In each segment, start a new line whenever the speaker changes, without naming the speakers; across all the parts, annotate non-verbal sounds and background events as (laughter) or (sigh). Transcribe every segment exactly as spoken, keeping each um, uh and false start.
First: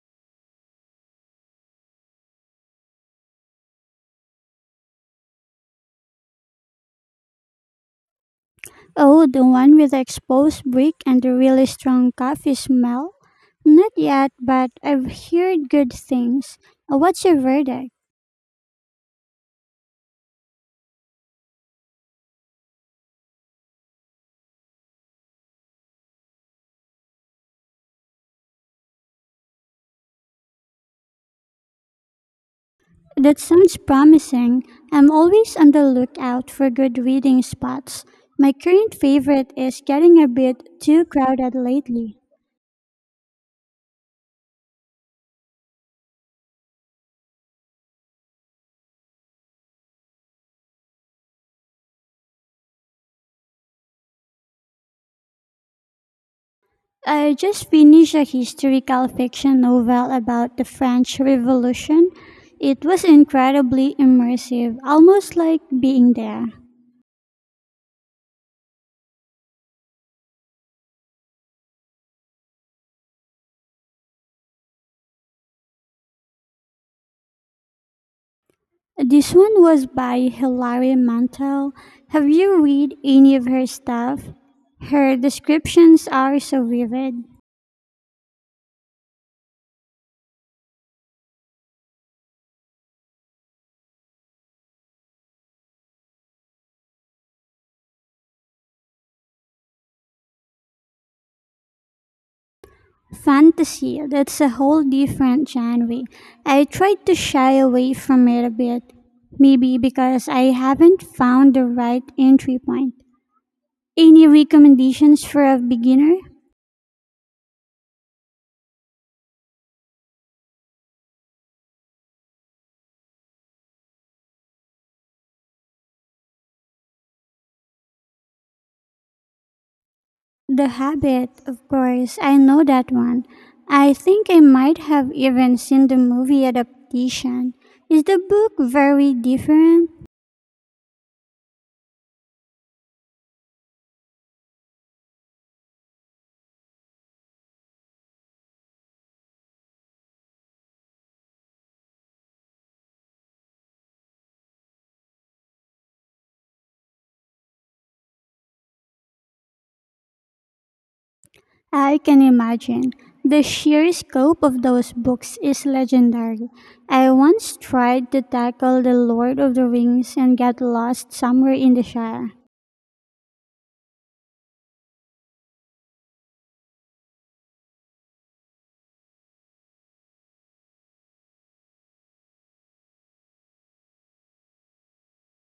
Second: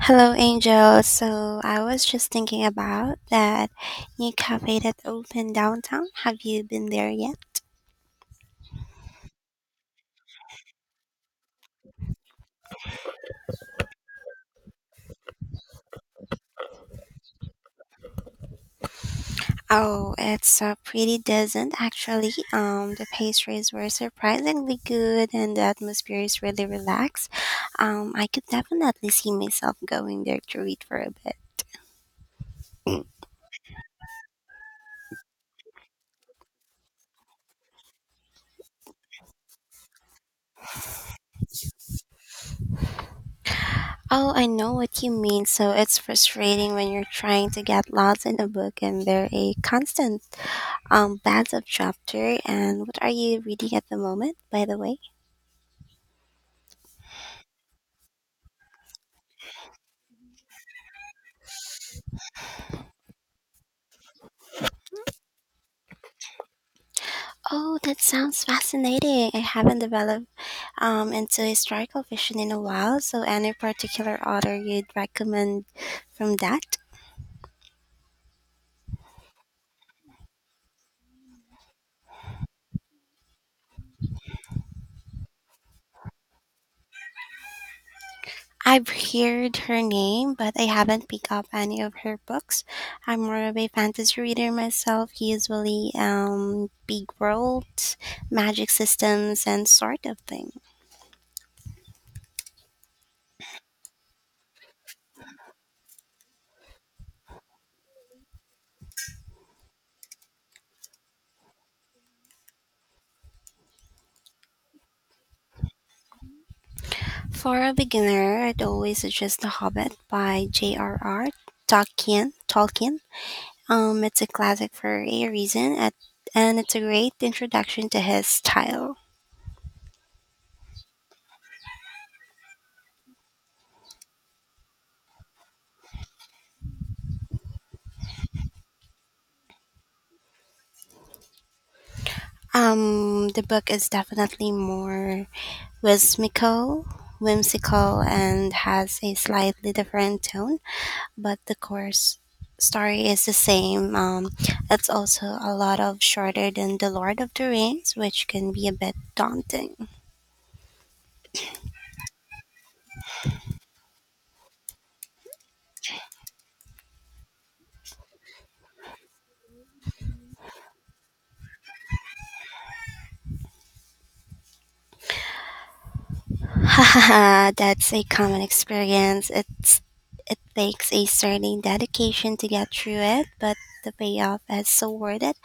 Hello, Angel. So I was just thinking about that new cafe that opened downtown. Have you been there yet?
Oh, the one with the exposed brick and the really strong coffee smell? Not yet, but I've heard good things. Uh, What's your verdict?
Oh, it's uh, pretty decent actually. Um, the pastries were surprisingly good, and the atmosphere is really relaxed. Um, I could definitely see myself going there to read for a bit.
That sounds promising. I'm always on the lookout for good reading spots. My current favorite is getting a bit too crowded lately.
Oh, I know what you mean. So it's frustrating when you're trying to get lost in a book and they're a constant um plans of chapter. And what are you reading at the moment, by the way?
I just finished a historical fiction novel about the French Revolution. It was incredibly immersive, almost like being there.
Oh, that sounds fascinating. I haven't developed um into historical fiction in a while, so any particular author you'd recommend from that?
This one was by Hilary Mantel. Have you read any of her stuff? Her descriptions are so vivid.
I've heard her name, but I haven't picked up any of her books. I'm more of a fantasy reader myself, usually um big worlds, magic systems and sort of thing.
Fantasy, that's a whole different genre. I tried to shy away from it a bit, maybe because I haven't found the right entry point. Any recommendations for a beginner?
For a beginner, I'd always suggest The Hobbit by J R R. Tolkien. Tolkien. Um, it's a classic for a reason, at, and it's a great introduction to his style.
The Habit, of course, I know that one. I think I might have even seen the movie adaptation. Is the book very different?
Um, the book is definitely more whimsical, whimsical, and has a slightly different tone, but the course story is the same. Um, it's also a lot of shorter than The Lord of the Rings, which can be a bit daunting.
I can imagine. The sheer scope of those books is legendary. I once tried to tackle The Lord of the Rings and got lost somewhere in the Shire.
Ha, that's a common experience. It's it takes a certain dedication to get through it, but the payoff is so worth it.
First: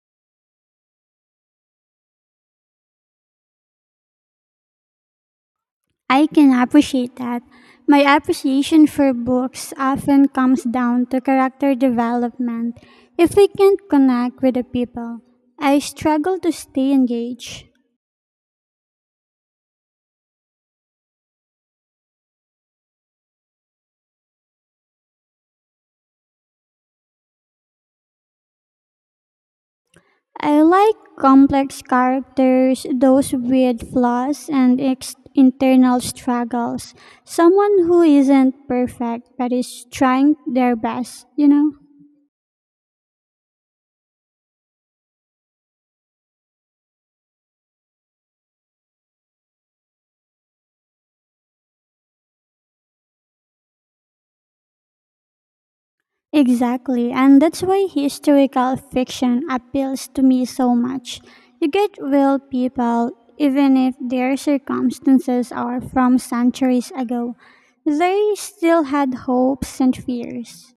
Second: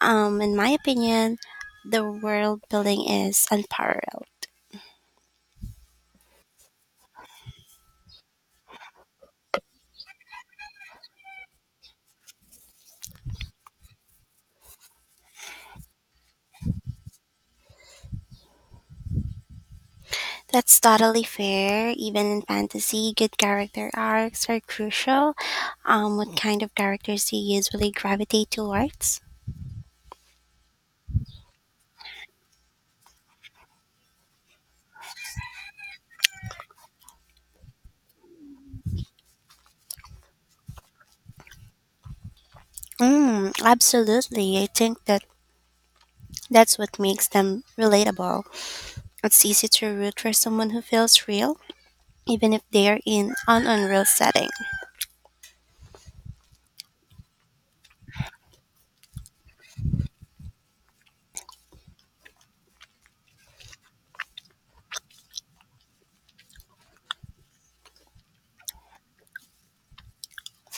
Um in my opinion, the world building is unparalleled.
I can appreciate that. My appreciation for books often comes down to character development. If I can't connect with the people, I struggle to stay engaged.
That's totally fair. Even in fantasy, good character arcs are crucial. Um what kind of characters do you usually gravitate towards?
I like complex characters, those with flaws and ex- internal struggles. Someone who isn't perfect but is trying their best, you know?
Mm, absolutely. I think that that's what makes them relatable. It's easy to root for someone who feels real even if they're in an unreal setting.
Exactly, and that's why historical fiction appeals to me so much. You get real people, even if their circumstances are from centuries ago. They still had hopes and fears.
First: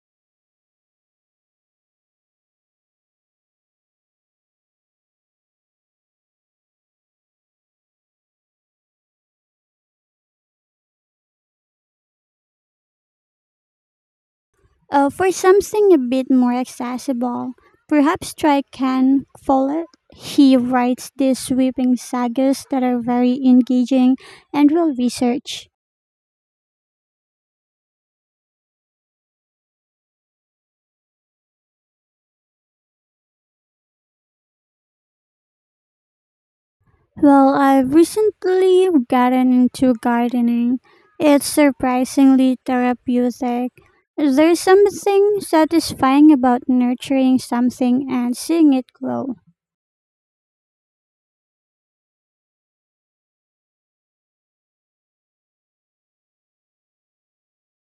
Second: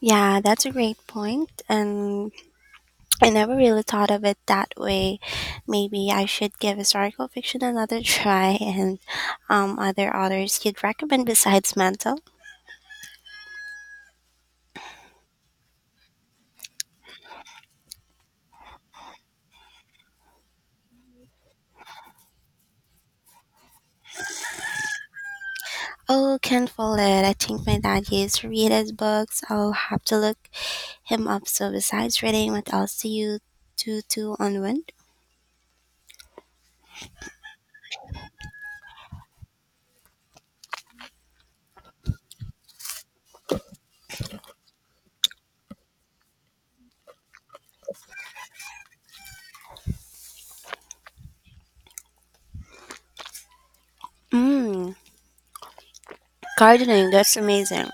Yeah, that's a great point, and I never really thought of it that way. Maybe I should give historical fiction another (laughs) try, and um, other authors you'd recommend besides Mantle.
Uh, for something a bit more accessible, perhaps try Ken Follett. He writes these sweeping sagas that are very engaging and well researched.
Oh, Ken Follett. I think my dad used to read his books. I'll have to look him up. So besides reading, what else do you do to unwind?
Well, I've recently gotten into gardening. It's surprisingly therapeutic. There's something satisfying about nurturing something and seeing it grow.
Mm, gardening. That's amazing.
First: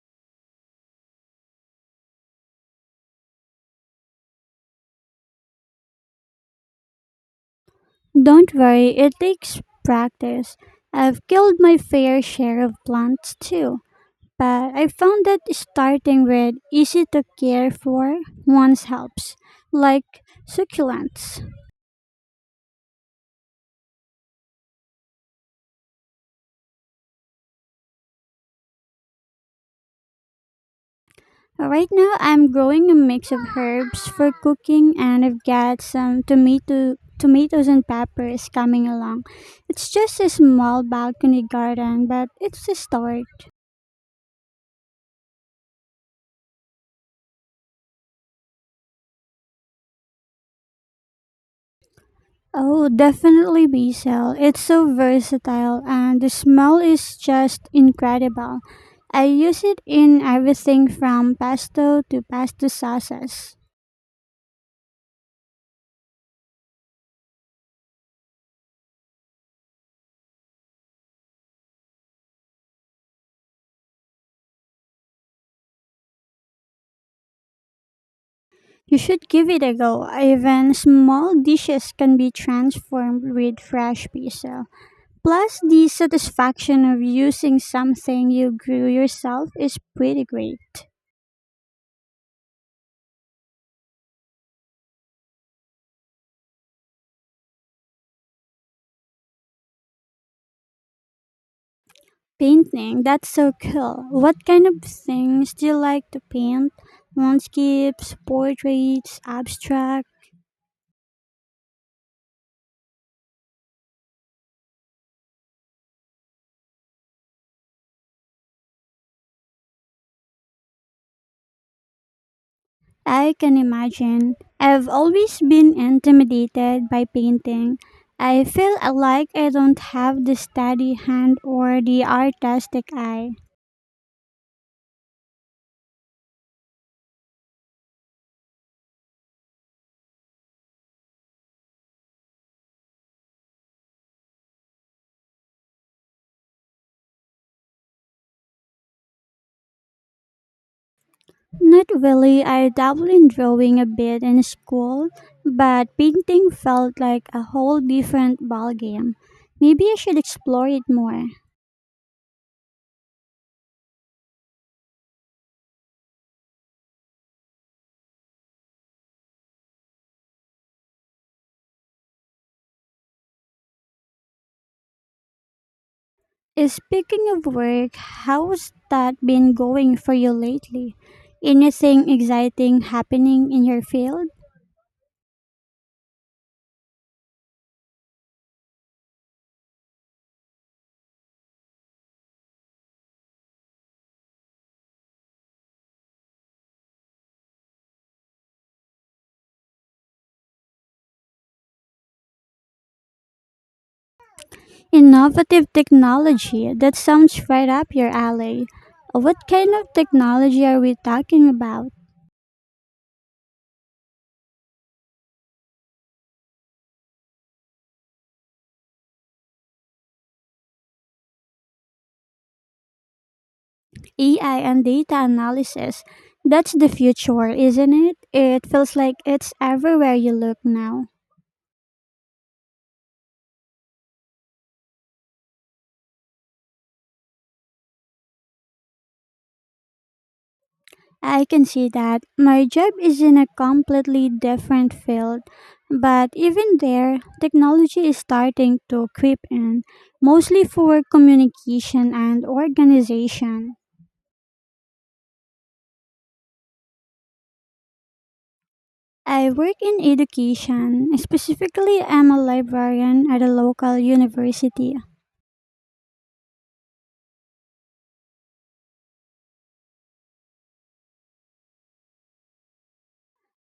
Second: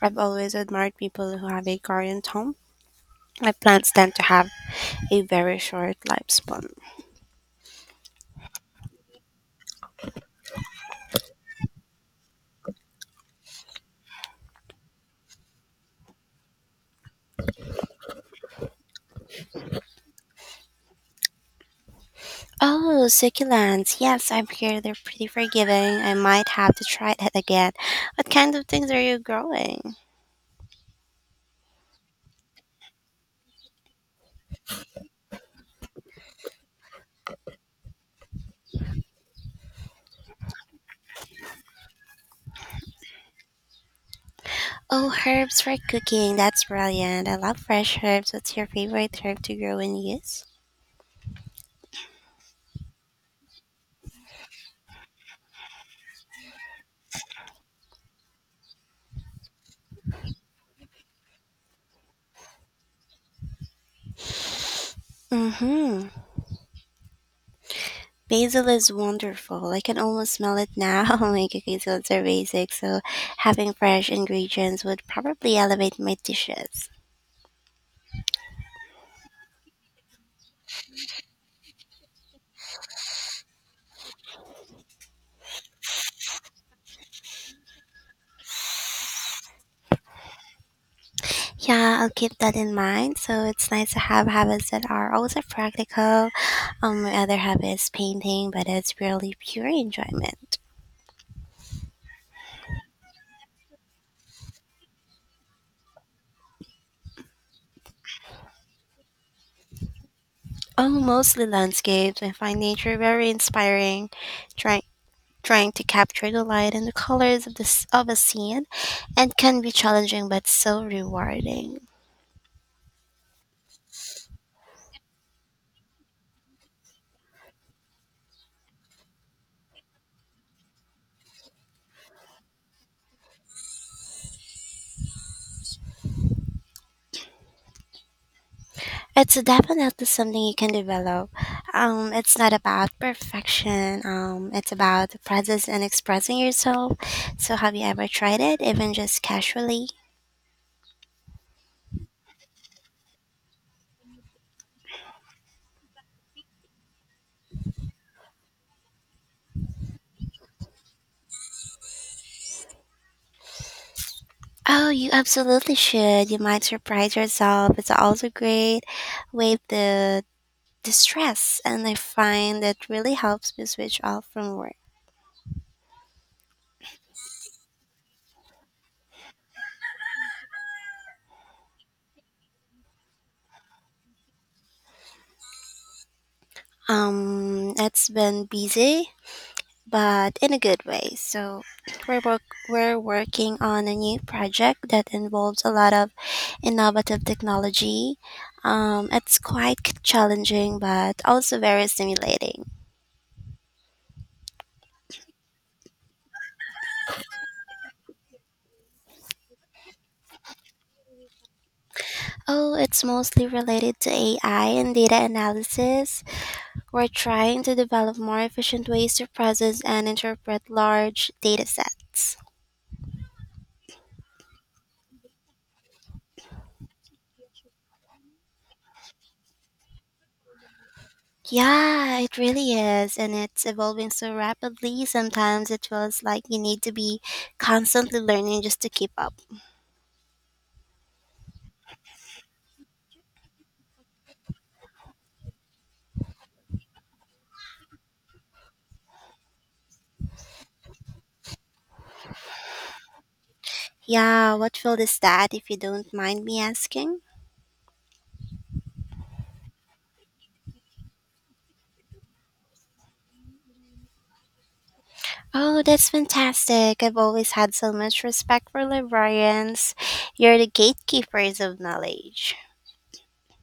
I've always admired people who have a garden at home. My plants tend to have a very short lifespan.
Don't worry, it takes practice. I've killed my fair share of plants too, but I found that starting with easy to care for ones helps, like succulents.
Oh, succulents. Yes, I'm here. They're pretty forgiving. I might have to try that again. What kind of things are you growing?
Right now, I'm growing a mix of herbs for cooking, and I've got some tomato, tomatoes and peppers coming along. It's just a small balcony garden, but it's a start.
Oh, herbs for cooking. That's brilliant. I love fresh herbs. What's your favorite herb to grow and use?
Oh, definitely basil. It's so versatile, and the smell is just incredible. I use it in everything from pesto to pasta sauces.
Mm-hmm. Basil is wonderful. I can almost smell it now. (laughs) My cooking skills are basic, so having fresh ingredients would probably elevate my dishes.
You should give it a go. Even small dishes can be transformed with fresh basil. Plus, the satisfaction of using something you grew yourself is pretty great.
Yeah, I'll keep that in mind. So it's nice to have habits that are also practical. Um, my other hobby is painting, but it's purely pure enjoyment.
Painting, that's so cool. What kind of things do you like to paint? Landscapes, portraits, abstract?
Oh, mostly landscapes. I find nature very inspiring. Trying trying to capture the light and the colors of this of a scene, and can be challenging but so rewarding.
I can imagine. I've always been intimidated by painting. I feel like I don't have the steady hand or the artistic eye.
It's definitely something you can develop. Um, it's not about perfection. Um, it's about the process and expressing yourself. So, have you ever tried it, even just casually?
Not really. I dabbled in drawing a bit in school, but painting felt like a whole different ballgame. Maybe I should explore it more.
Oh, you absolutely should. You might surprise yourself. It's also great way the distress, and I find that really helps me switch off from work.
Eh, Speaking of work, how's that been going for you lately? Anything exciting happening in your field?
Um, it's been busy, but in a good way. So we're work- we're working on a new project that involves a lot of innovative technology. Um, it's quite c- challenging, but also very stimulating.
Innovative technology, that sounds right up your alley. What kind of technology are we talking about?
Oh, it's mostly related to A I and data analysis. We're trying to develop more efficient ways to process and interpret large data sets.
A I and data analysis. That's the future, isn't it? It feels like it's everywhere you look now.
Yeah, it really is, and it's evolving so rapidly. Sometimes it feels like you need to be constantly learning just to keep up.
I can see that. My job is in a completely different field, but even there, technology is starting to creep in, mostly for communication and organization.
Yeah, what field is that, if you don't mind me asking?
I work in education. Specifically, I'm a librarian at a local university.
Oh, that's fantastic. I've always had so much respect for librarians. You're the gatekeepers of knowledge.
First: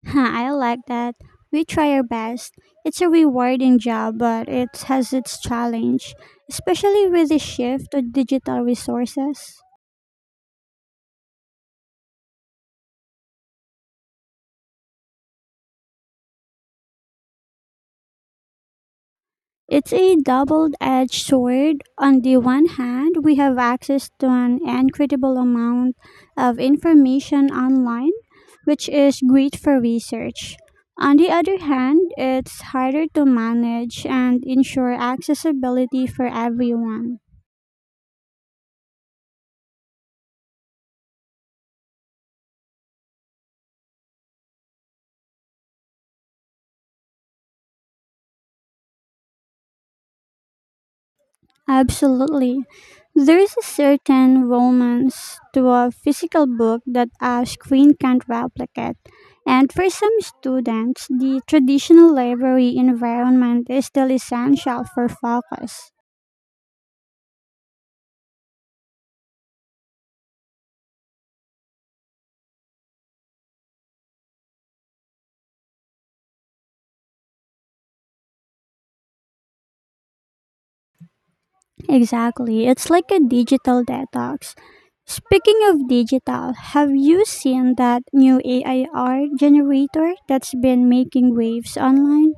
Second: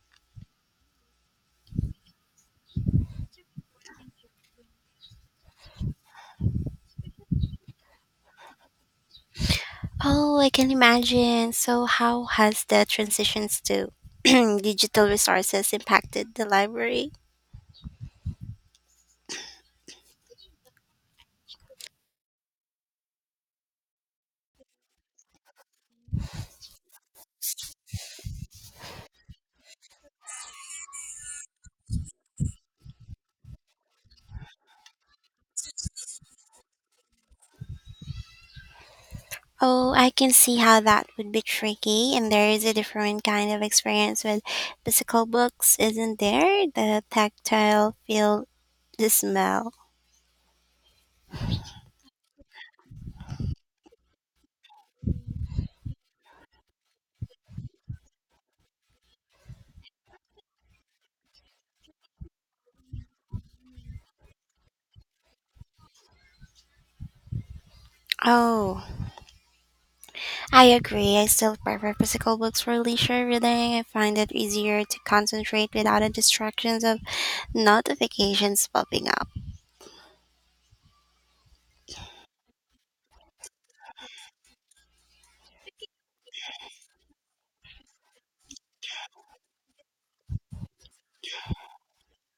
Huh, I like that. We try our best. It's a rewarding job, but it has its challenge, especially with the shift to digital resources.
Oh, I can imagine. So, how has the transitions to (clears throat) digital resources impacted the library?
It's a double edged sword. On the one hand, we have access to an incredible amount of information online, which is great for research. On the other hand, it's harder to manage and ensure accessibility for everyone.
Oh, I can see how that would be tricky, and there is a different kind of experience with physical books, isn't there? The tactile feel, the smell.
Absolutely. There is a certain romance to a physical book that a screen can't replicate. And for some students, the traditional library environment is still essential for focus.
Oh, I agree. I still prefer physical books for leisure reading. I find it easier to concentrate without the distractions of notifications popping up.
Exactly. It's like a digital detox. Speaking of digital, have you seen that new A I R generator that's been making waves online?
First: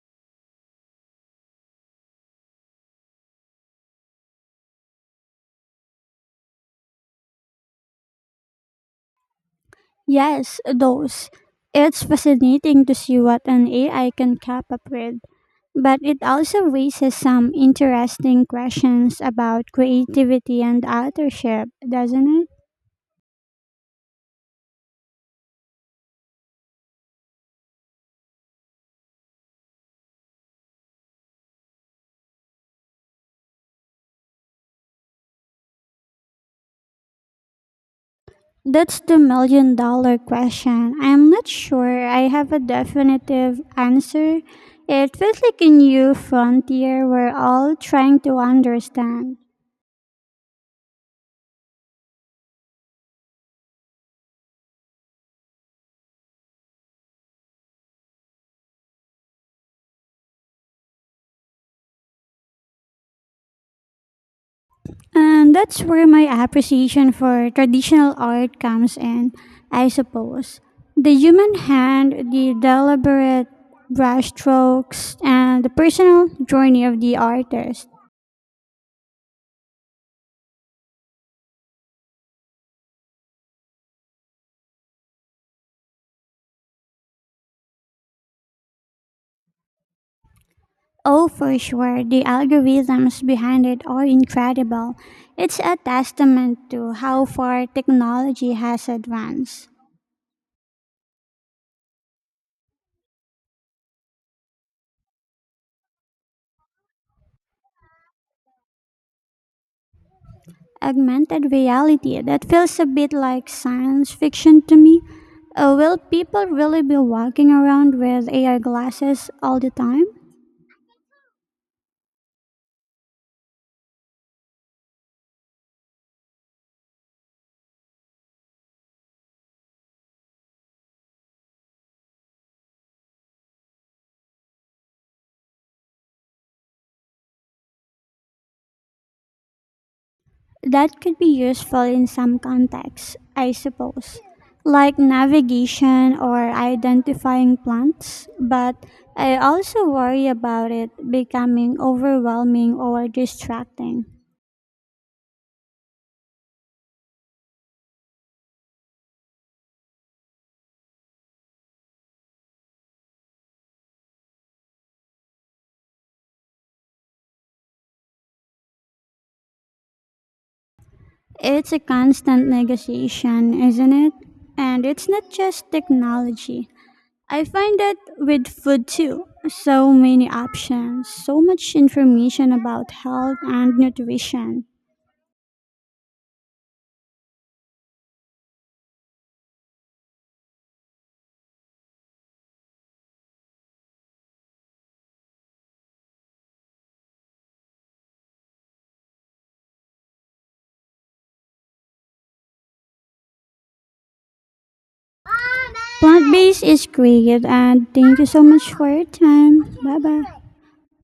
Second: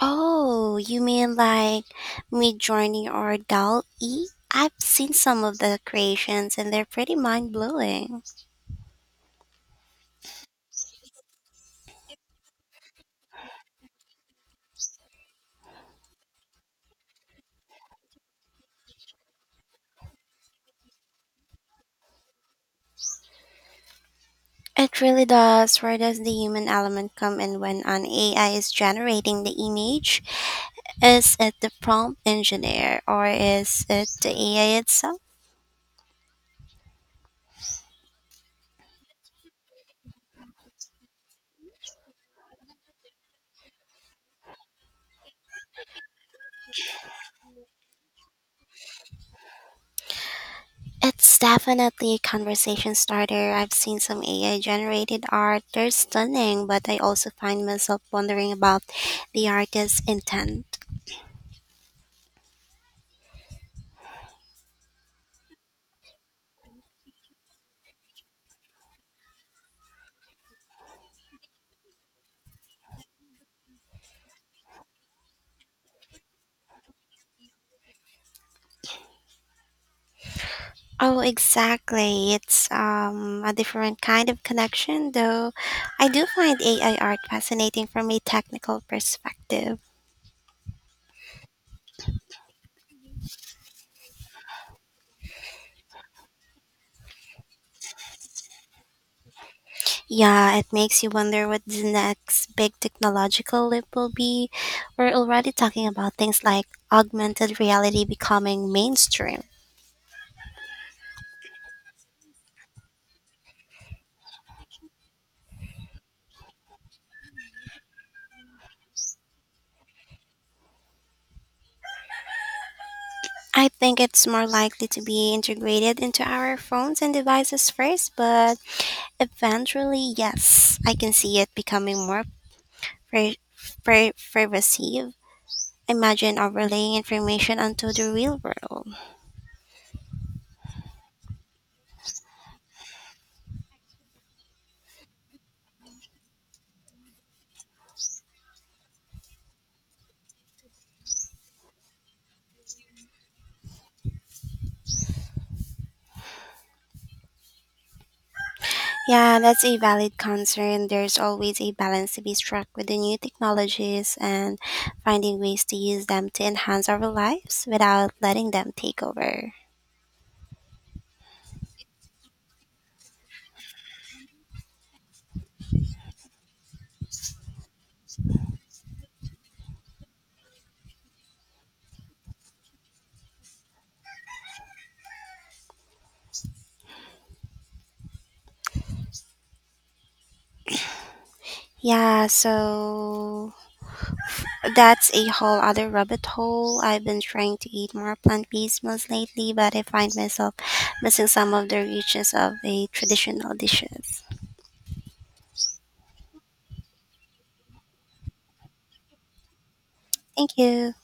Oh, you mean like Midjourney or Dal E? I've seen some of the creations and they're pretty mind blowing.
Yes, those. It's fascinating to see what an A I can cap up with, but it also raises some interesting questions about creativity and authorship, doesn't it?
It really does. Where does the human element come in when an A I is generating the image? Is it the prompt engineer or is it the A I itself?
That's the million dollar question. I'm not sure I have a definitive answer. It feels like a new frontier we're all trying to understand.
It's definitely a conversation starter. I've seen some A I generated art. They're stunning, but I also find myself wondering about the artist's intent.
And that's where my appreciation for traditional art comes in, I suppose. The human hand, the deliberate brushstrokes, and the personal journey of the artist.
Oh, exactly. It's um, a different kind of connection, though. I do find A I art fascinating from a technical perspective.
Oh, for sure, the algorithms behind it are incredible. It's a testament to how far technology has advanced.
Yeah, it makes you wonder what the next big technological leap will be. We're already talking about things like augmented reality becoming mainstream.
Augmented reality, that feels a bit like science fiction to me. Uh, will people really be walking around with A I glasses all the time?
I think it's more likely to be integrated into our phones and devices first, but eventually, yes, I can see it becoming more pre- pre- pervasive. Imagine overlaying information onto the real world.
That could be useful in some contexts, I suppose, like navigation or identifying plants, but I also worry about it becoming overwhelming or distracting.
Yeah, that's a valid concern. There's always a balance to be struck with the new technologies and finding ways to use them to enhance our lives without letting them take over.
It's a constant negotiation, isn't it? And it's not just technology. I find that with food too, so many options, so much information about health and nutrition.
Yeah, so that's a whole other rabbit hole. I've been trying to eat more plant based meals lately, but I find myself missing some of the richness of a traditional dishes.
Plant based is great, and thank you so much for your time. Bye bye.
Thank you.